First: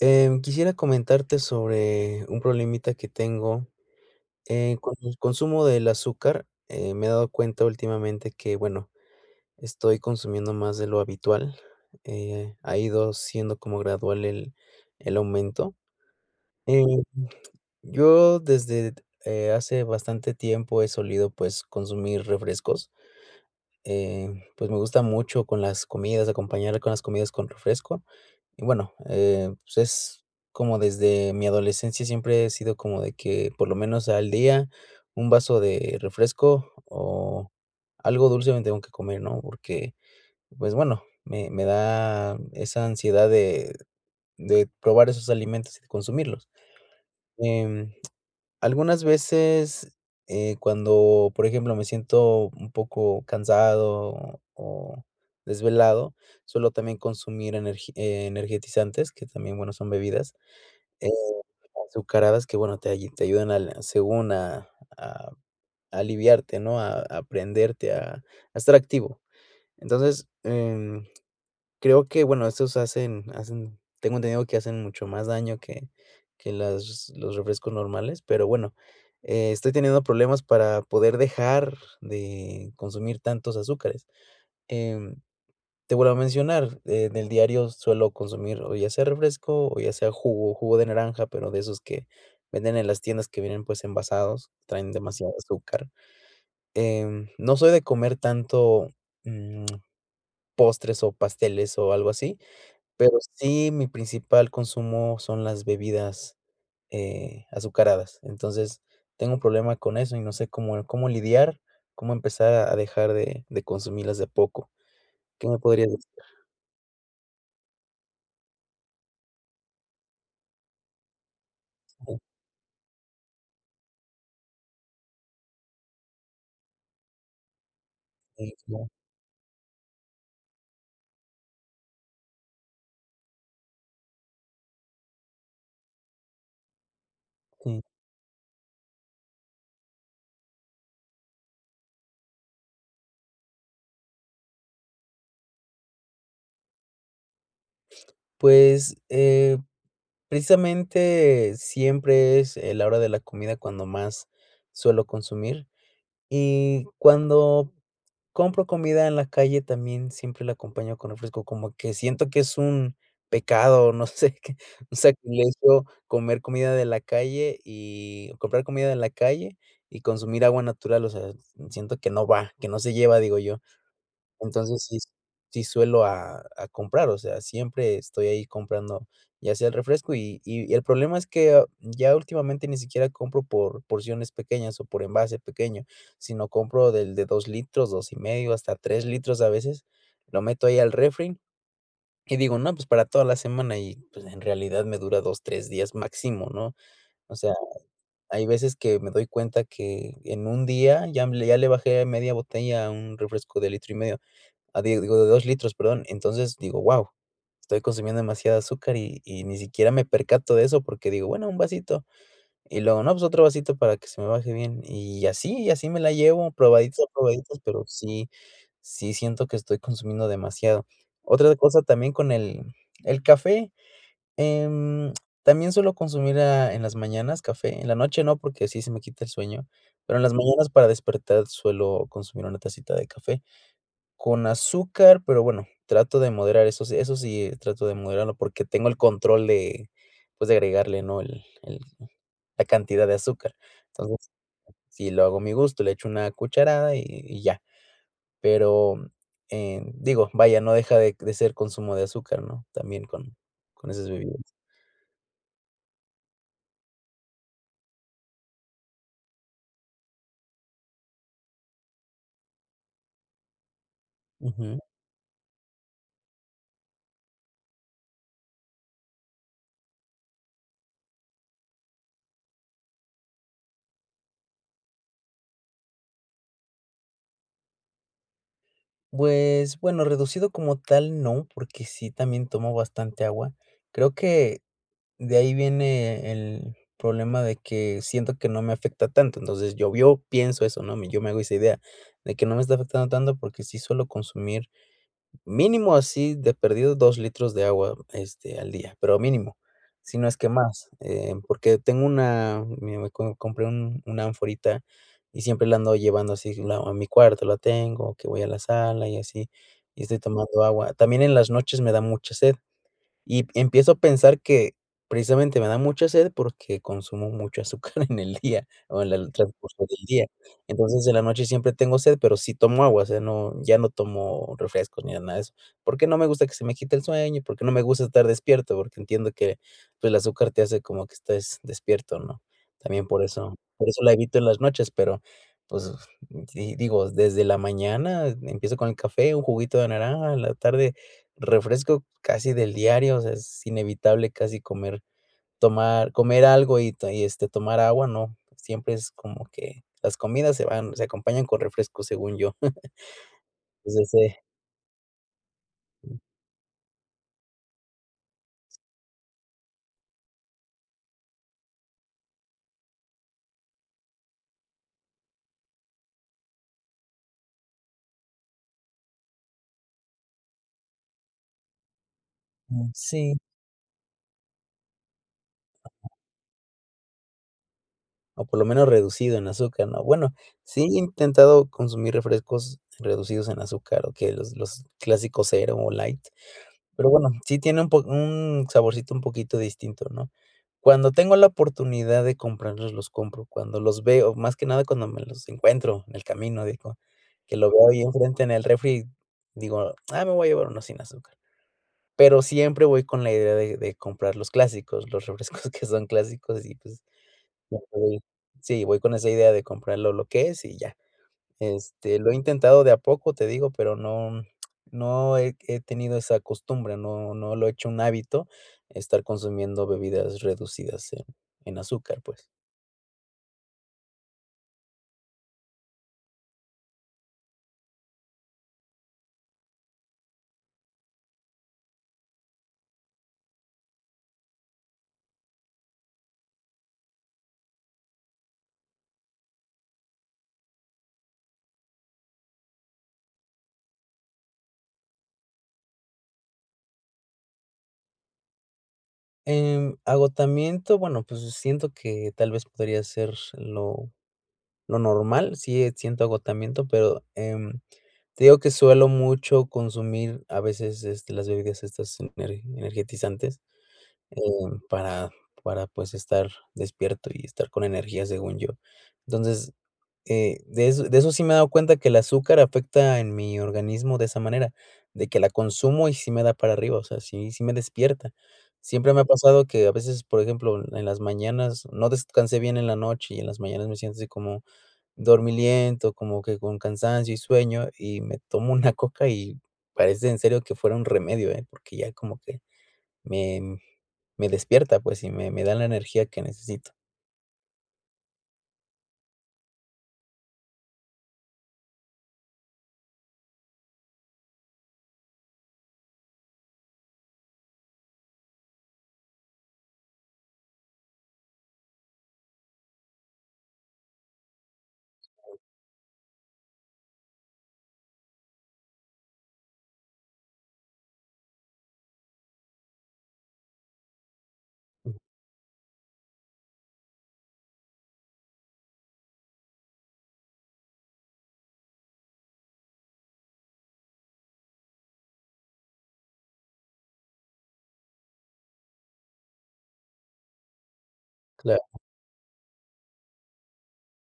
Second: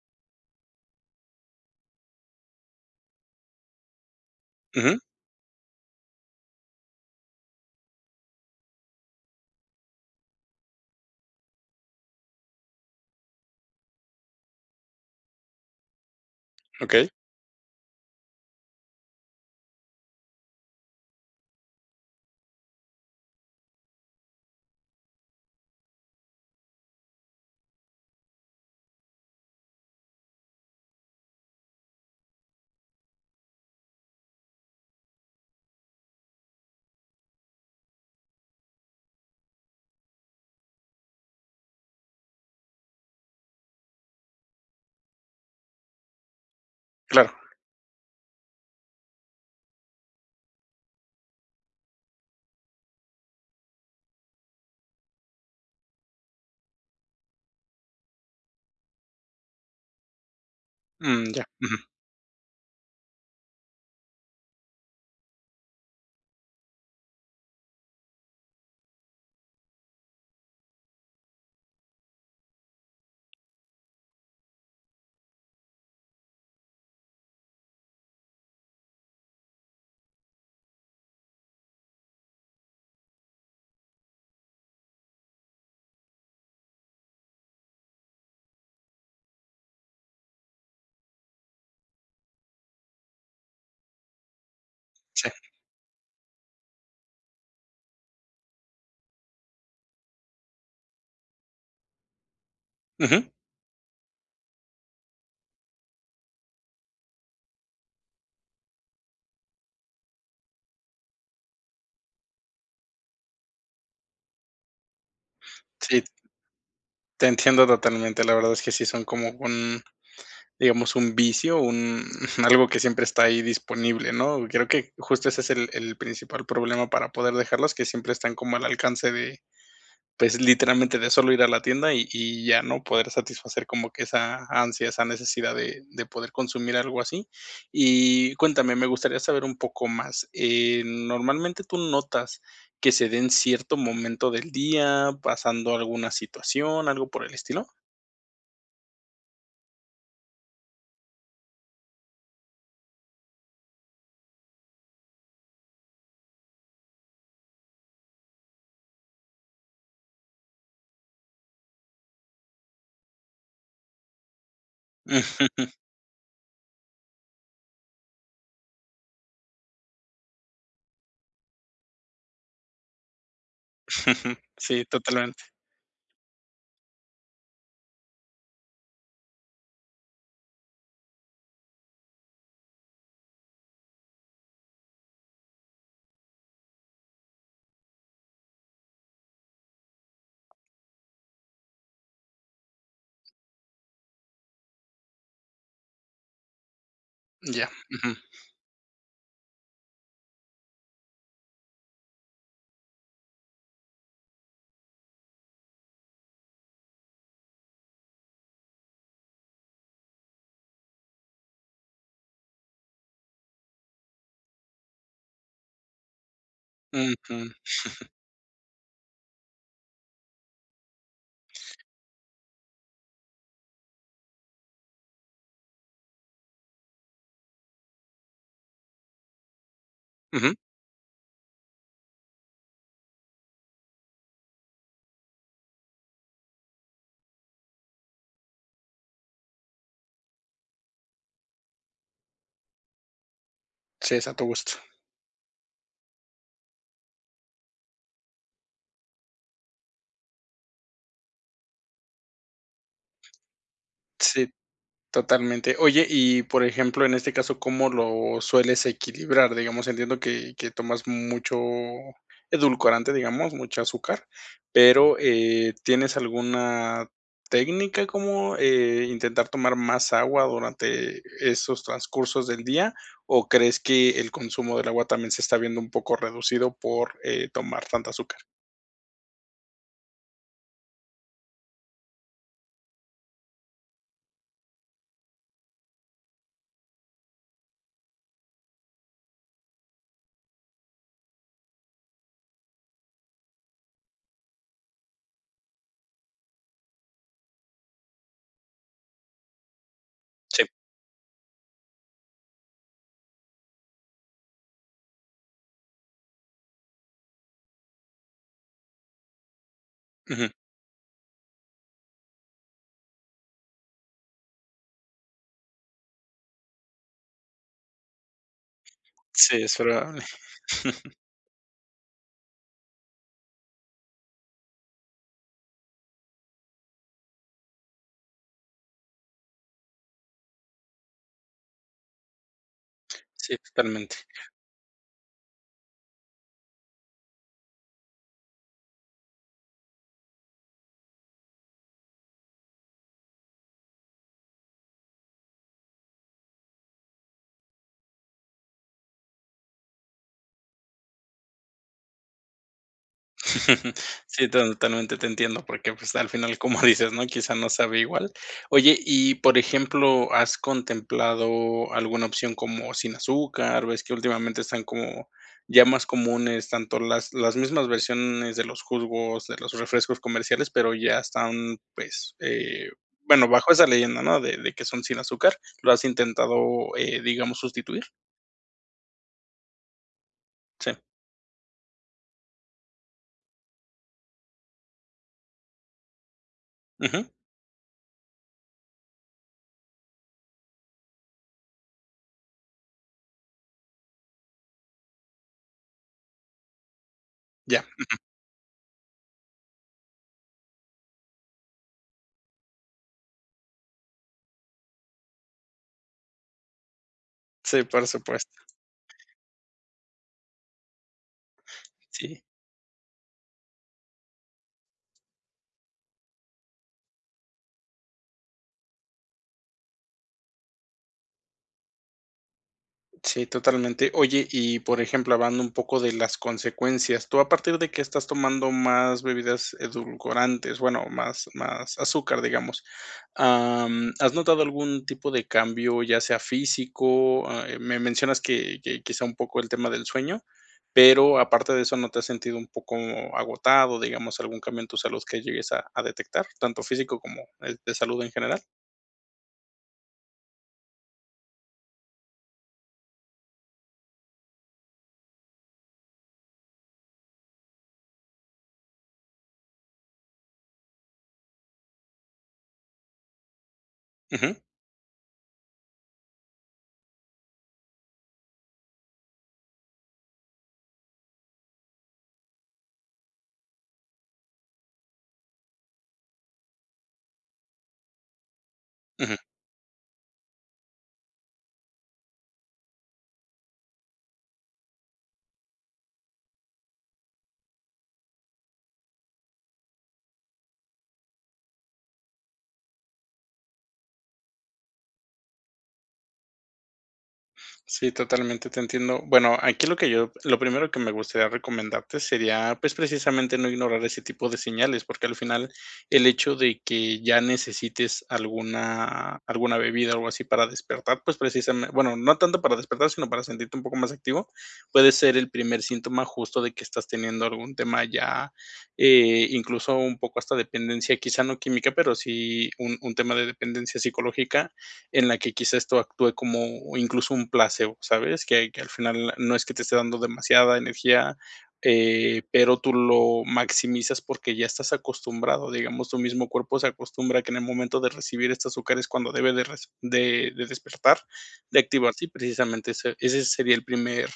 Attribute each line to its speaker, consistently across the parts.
Speaker 1: Eh, quisiera comentarte sobre un problemita que tengo, eh, con
Speaker 2: Ujú.
Speaker 1: el consumo del azúcar, eh, me he dado cuenta últimamente que, bueno, estoy consumiendo más de lo habitual, eh, ha ido siendo como gradual el el aumento, eh,
Speaker 2: Okey.
Speaker 1: yo desde, eh, hace bastante tiempo he solido, pues, consumir refrescos, eh, pues, me gusta mucho con las comidas, acompañar con las comidas con refresco y, bueno, eh, pues, es como desde mi adolescencia, siempre he sido como de que, por lo menos al día, un vaso de refresco o algo dulce me tengo que comer, ¿no?, porque, pues bueno, me me da esa ansiedad de de probar esos alimentos y consumirlos,
Speaker 2: Claro.
Speaker 1: em, algunas veces, eh, cuando, por ejemplo, me siento un poco cansado o o desvelado, suelo también consumir energi energetizantes, que también, bueno, son bebidas, eh,
Speaker 2: Mm, ya, ujú.
Speaker 1: azucaradas que, bueno, te te ayudan al, según, a a aliviarte, ¿no?, a a, prenderte, a a estar activo, entonces, eh, creo que, bueno, estos hacen hacen, tengo entendido, que hacen mucho más daño que que las los refrescos normales, pero, bueno, estoy teniendo problemas para poder dejar de consumir tantos azúcares, em, te vuelvo a mencionar, eh, del diario suelo consumir, o ya sea refresco o ya sea jugo jugo de naranja, pero de esos que venden en las tiendas que vienen, pues, envasados, traen
Speaker 2: Sí.
Speaker 1: demasiada azúcar, em, no soy de comer tanto, mm, postres o pasteles o algo así, pero
Speaker 2: Ujú.
Speaker 1: sí, mi principal consumo son las bebidas, eh, azucaradas, entonces, tengo un problema con eso y no sé cómo cómo lidiar, cómo empezar a a dejar de de consumirlas de a poco, ¿qué me podrías
Speaker 2: Sí.
Speaker 1: decir?
Speaker 2: Te entiendo totalmente, la verdad es que sí son como un, digamos, un vicio, un algo que siempre está ahí disponible, ¿no?, creo que justo ese es el el principal problema para poder dejarlos, que siempre están
Speaker 1: Si,
Speaker 2: como al
Speaker 1: claro.
Speaker 2: alcance de, pues, literalmente de solo ir a la tienda, y y ya, ¿no?, poder satisfacer como que esa ansia, esa necesidad de de poder consumir algo así.
Speaker 1: Sí.
Speaker 2: Y cuéntame, me gustaría saber un poco más, eh, normalmente, ¿tú notas que se de en cierto momento del día, pasando alguna situación, algo por el estilo?
Speaker 1: Pues, eh, precisamente, siempre es en la hora de la comida cuando más suelo consumir, y cuando compro comida en la calle, también siempre la acompaño con refresco, como que siento que es un pecado, no sé qué, o sea, y eso comer comida de la calle y comprar comida de la calle y consumir agua natural, o sea, siento que no va, que no se lleva, digo yo, entonces,
Speaker 2: Sí,
Speaker 1: sí
Speaker 2: totalmente.
Speaker 1: sí suelo, a a comprar, o sea, siempre estoy ahí comprando, ya sea el refresco, y y el problema es que ya últimamente ni siquiera compro por porciones pequeñas o por envase pequeño, sino compro del de 2 litros, 2 y medio, hasta 3 litros a veces, lo meto ahí al refri, y digo, no, pues para toda la semana y, pues, en realidad me dura 2, 3 días máximo, ¿no?, o sea,
Speaker 2: Ya, ujú.
Speaker 1: hay veces que me doy cuenta que en un día ya me, ya le bajé media botella a un refresco de litro y medio, ah, digo, de 2 litros, perdón, entonces, digo, wao, estoy consumiendo demasiada azúcar, y y ni siquiera me percato de eso porque digo: "Bueno, un vasito", y luego, no, pues: "Otro vasito para que se me baje bien", y así y así me la llevo, probadita
Speaker 2: Ujú.
Speaker 1: probaditas, pero sí sí siento que estoy consumiendo demasiado. Otra cosa también con el el café, em, también suelo consumir, ah, en las mañanas café, en la noche no, porque sí se me quita el sueño, pero en las
Speaker 2: Ujú.
Speaker 1: mañanas, para despertar, suelo consumir una tacita de café, con azúcar, pero bueno, trato de moderar esos eso sí, y trato de moderarlo porque tengo el control de, pues, de agregarle, ¿no?, el el la cantidad de azúcar,
Speaker 2: Sí, es
Speaker 1: entonces,
Speaker 2: a tu gusto.
Speaker 1: si lo hago a mi gusto, le echo una cucharada, y y ya, pero, eh, digo, vaya, no deja de de ser consumo de azúcar, ¿no?, también con con esas bebidas.
Speaker 2: Sí, totalmente, oye y, por ejemplo, en este caso, ¿cómo lo sueles equilibrar? Digamos, entiendo que que tomas mucho edulcorante, digamos, mucha azúcar,
Speaker 1: Ujú.
Speaker 2: pero, eh, ¿tienes alguna técnica como, eh, intentar tomar más agua durante esos transcursos del día, o crees que el consumo del agua también se está viendo un poco reducido por, eh, tomar tanta azúcar?
Speaker 1: Pues, bueno, reducido como tal no, porque sí también tomo bastante agua. Creo que, de ahí viene el problema de que siento que no me afecta tanto, entonces llovió, pienso eso, ¿no? Yo me hago esa idea, de que no me está afectando tanto porque sí suelo consumir, mínimo así de perdido, dos litros de agua este, al día, pero mínimo. Si no es que
Speaker 2: Sí.
Speaker 1: más, eh, porque tengo una, mira me co compré un una anforita y siempre la ando llevando así q no a mi cuarto la tengo, que voy a la sala y así, y estoy
Speaker 2: Ujú.
Speaker 1: tomando agua. También en las noches me da mucha sed, y em empiezo a pensar que, precisamente, me da mucha sed porque consumo mucho azúcar en el día, o en el
Speaker 2: Sí, eso
Speaker 1: transcurso del
Speaker 2: era.
Speaker 1: día. Entonces, en la noche siempre tengo sed, pero sí tomo agua, o sea, no, ya no tomo refrescos ni nada de eso. Porque no me gusta que se me quite el sueño y porque no me gusta estar despierto, porque entiendo que, pues, el azúcar te hace como que estés despierto, ¿no? También por eso,
Speaker 2: Sí,
Speaker 1: por eso la
Speaker 2: totalmente.
Speaker 1: evito en las noches, pero, pues si digo, desde la mañana empiezo con el café, un juguito de naranja, en la tarde, refresco casi del diario, o sea, es inevitable casi comer, tomar comer algo y te este, tomar agua, no, siempre es como que las comidas se van se acompañan con refrescos, según yo. Pues, ese.
Speaker 2: Sí, ton totalmente te entiendo, porque, pues, al final, como dices, ¿no? Quizá no sabe igual. Oye, y, por ejemplo ¿has contemplado alguna opción como sin azúcar? Ves que últimamente están como ya más comunes, tanto las las mismas versiones de los jugos, de los refrescos comerciales, pero ya están, pues, eh,
Speaker 1: Mm, sí.
Speaker 2: bueno, bajo esa leyenda, ¿no? De de que son sin azúcar ¿lo has intentado eh, digamos, sustituir?
Speaker 1: O por lo menos reducido en azúcar, ¿no? Bueno, sí he
Speaker 2: Sí.
Speaker 1: intentado consumir refrescos reducidos en azúcar, o que los los clásicos Zero o Light, pero
Speaker 2: Ujú.
Speaker 1: bueno, sí tiene un po un saborcito un poquito distinto, ¿no? Cuando tengo la oportunidad de comprarlos, los compro, cuando los veo, más que nada cuando me los encuentro en el camino, digo, que lo
Speaker 2: Ya.
Speaker 1: veo ahí
Speaker 2: Ujú.
Speaker 1: enfrente en el refri, digo: "Ah me voy a llevar uno sin azúcar". Pero siempre voy con la idea de de comprar los clásicos, los refrescos que son clásicos y, pues,
Speaker 2: Sí, por
Speaker 1: [unintelligible]
Speaker 2: supuesto.
Speaker 1: sí, voy con esa idea de comprar lo lo que es y ya. Este, lo he
Speaker 2: Sí.
Speaker 1: intentado de a poco, te digo, pero no, no he he tenido esa costumbre, no no lo he hecho un hábito, estar consumiendo bebidas reducidas en, en azúcar, pues.
Speaker 2: Sí, totalmente. Oye, y por ejemplo, hablando un poco de las consecuencias, tú a partir de que estás tomando más bebidas edulcorantes, bueno, más, más azúcar, digamos am, ¿has notado algún tipo de cambio, ya sea físico? Ah me mencionas que que quizá un poco el tema del sueño, pero aparte de eso ¿no te has sentido un poco agotado, digamos, algún cambio en tu salud que llegues a a detectar? ¿Tanto físico como eh, de salud en general?
Speaker 1: En agotamiento, bueno, pues siento que tal vez podría ser lo normal, sí eh, siento agotamiento, pero em, te digo que suelo mucho consumir a veces, este, las bebidas estas ener energizantes, eh,
Speaker 2: Ujú.
Speaker 1: para, para pues estar despierto y estar con energías, según yo. Entonces, eh, de eso de eso sí me he dado cuenta que el azúcar afecta en mi organismo de esa manera, de que la consumo y sí me da para arriba, o sea, sí si me despierta. Siempre me ha
Speaker 2: Ujú.
Speaker 1: pasado que, a veces, por ejemplo, en las mañanas no descansé bien en la noche y en las mañanas me siento así como dormilento, como que con cansancio y sueño, y me tomo una Coca y parece en serio que fuera un remedio eh, porque ya como que me, me despierta, pues, y me me da la energía que necesito.
Speaker 2: Sí, totalmente te entiendo. Bueno, aquí lo que yo lo primero que me gustaría recomendarte sería, pues, precisamente no ignorar ese tipo de señales. Porque al final, el hecho de que ya necesites alguna alguna bebida o algo así para despertar, pues, precisame bueno, no tanto para despertar, sino para sentirte un poco más activo, puede ser el primer síntoma, justo, de que estás teniendo algún tema ya, eh, incluso, un poco hasta dependencia, quizá no química, pero sí un un tema de dependencia psicológica. En la que, quizá, esto actúe como, incluso, un placebo, ¿sabes? Que que al final no es que te esté dando demasiada energía, eh, pero tú lo maximizas, porque ya estás acostumbrado, digamos, tu mismo cuerpo se acostumbra a que en el momento de recibir esta azúcar es cuando debe de res de de despertar, de
Speaker 1: Claro.
Speaker 2: activarse, y precisamente ese ese sería el primer,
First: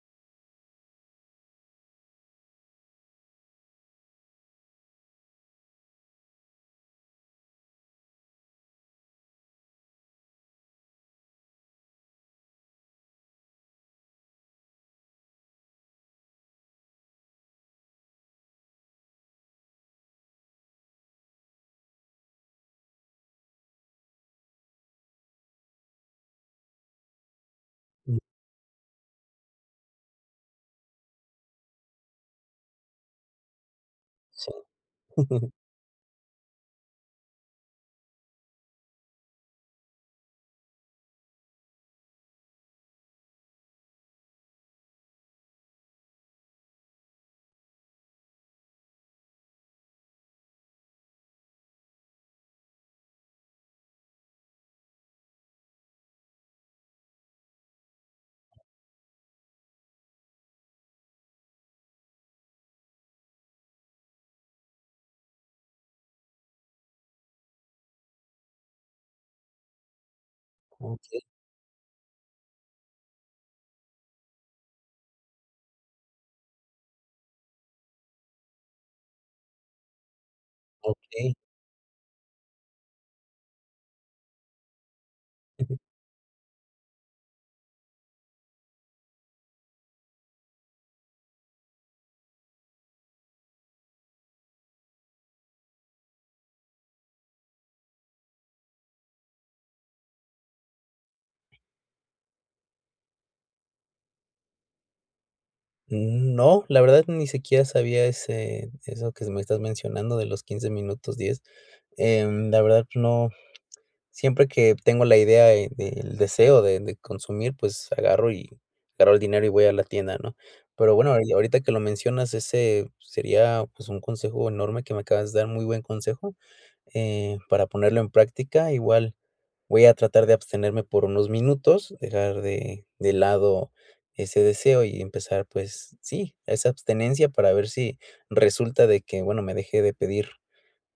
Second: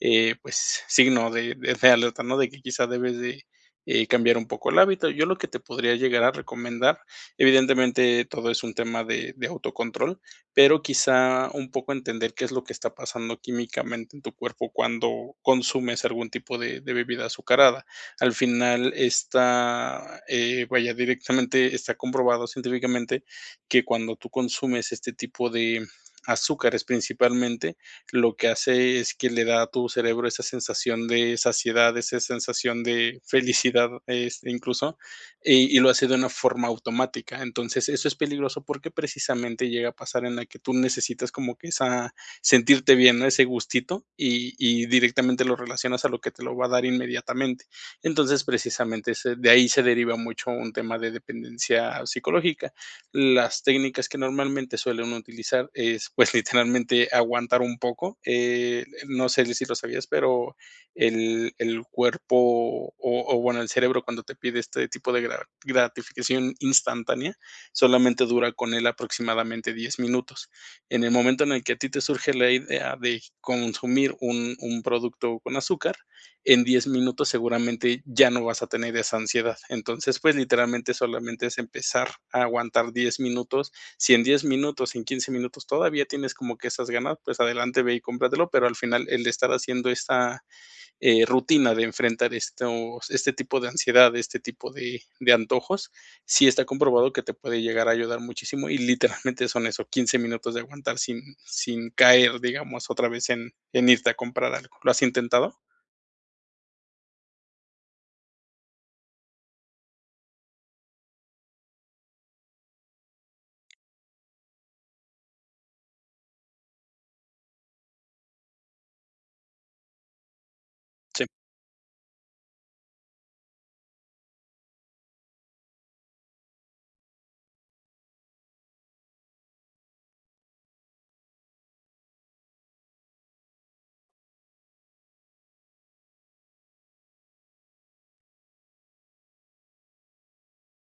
Speaker 2: eh, pues, signo de de alerta, ¿no? De que, quizá, debes de, eh, cambiar un poco el hábito. Yo lo que te podría llegar a recomendar, evidentemente, todo es un tema de de autocontrol, pero, quizá, un poco entender qué es lo que está pasando químicamente en tu cuerpo cuando consumes algún tipo de de bebida azucarada. Al final está, eh, vaya, directamente está comprobado científicamente que cuando tú consumes este tipo de azúcares principalmente,
Speaker 1: Uh.
Speaker 2: lo que hace es que le da a tu cerebro esa sensación de saciedad, esa sensación de felicidad, es,
Speaker 1: Sí.
Speaker 2: incluso, y y lo hace de una forma automática. Entonces, eso es peligroso porque precisamente llega a pasar en la que tú necesitas como que esa sentirte bien, ese gustito, y y directamente lo relacionas a lo que te lo va a dar inmediatamente. Entonces, precisamente ese de ahí se deriva mucho un tema de dependencia psicológica. Las técnicas que normalmente suelen utilizar es, pues, literalmente aguantar un poco, eh, no sé si lo sabías, pero el el cuerpo, o o, bueno, el cerebro, cuando te pide este tipo de gra gratificación instantánea, solamente dura con él aproximadamente 10 minutos. En el
Speaker 1: Okey.
Speaker 2: momento en el que a ti te surge la idea de consumir un un producto con azúcar, en 10 minutos seguramente ya no vas a tener esa ansiedad. Entonces, pues, literalmente,
Speaker 1: Okey.
Speaker 2: solamente es empezar a aguantar 10 minutos. Si en 10 minutos, en 15 minutos todavía tienes como que esas ganas, pues, adelante, ve y cómpratelo, pero al final el estar haciendo esta, eh, rutina de enfrentar estos este tipo de ansiedad, este tipo de de antojos, sí está comprobado que te puede llegar a ayudar muchísimo y literalmente son eso, 15 minutos de aguantar sin sin caer, digamos, otra vez en en irte a comprar algo. ¿Lo has intentado?
Speaker 1: Mm, no, la verdad, ni siquiera sabía ese eso que me estás mencionando de los 15 minutos 10. Em, la verdad, no. Siempre que tengo la idea de del deseo de de consumir, pues, agarro, y agarro el dinero y voy a la tienda, ¿no? Pero bueno,
Speaker 2: Sí.
Speaker 1: ya, ahorita que lo mencionas, ese sería, pues, un consejo enorme que me acabas de dar, muy buen consejo, eh, para ponerlo en práctica. Igual, voy a tratar de abstenerme por unos minutos, dejar de de lado ese deseo y empezar, pues, sí, esa abstinencia para ver si resulta de que, bueno, me dejé de pedir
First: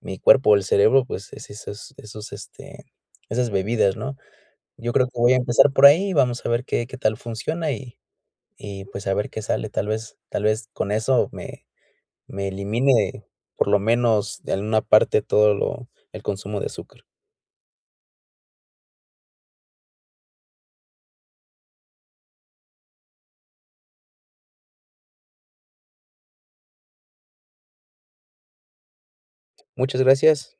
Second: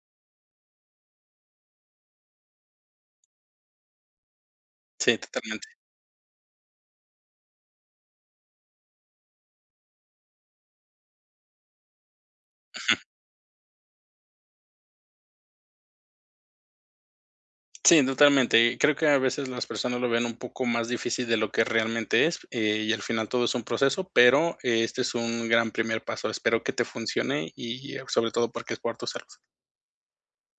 Speaker 1: mi cuerpo o el cerebro, pues, es esas esos, este, esas bebidas, ¿no? Yo creo
Speaker 2: Sí,
Speaker 1: que voy a
Speaker 2: totalmente.
Speaker 1: empezar por ahí, vamos a ver qué qué tal funciona, y y, pues, a ver qué sale. Tal vez, tal vez con eso me me
Speaker 2: Ujú.
Speaker 1: elimine, por lo menos, de a una parte, todo lo el consumo de azúcar.
Speaker 2: Sí, totalmente. Creo que a veces las personas lo ven un poco más difícil de lo que realmente es, eh, y al final todo es un proceso, pero este es un gran primer paso. Espero que te funcione y a sobre todo porque es por tu salud.
Speaker 1: Muchas gracias.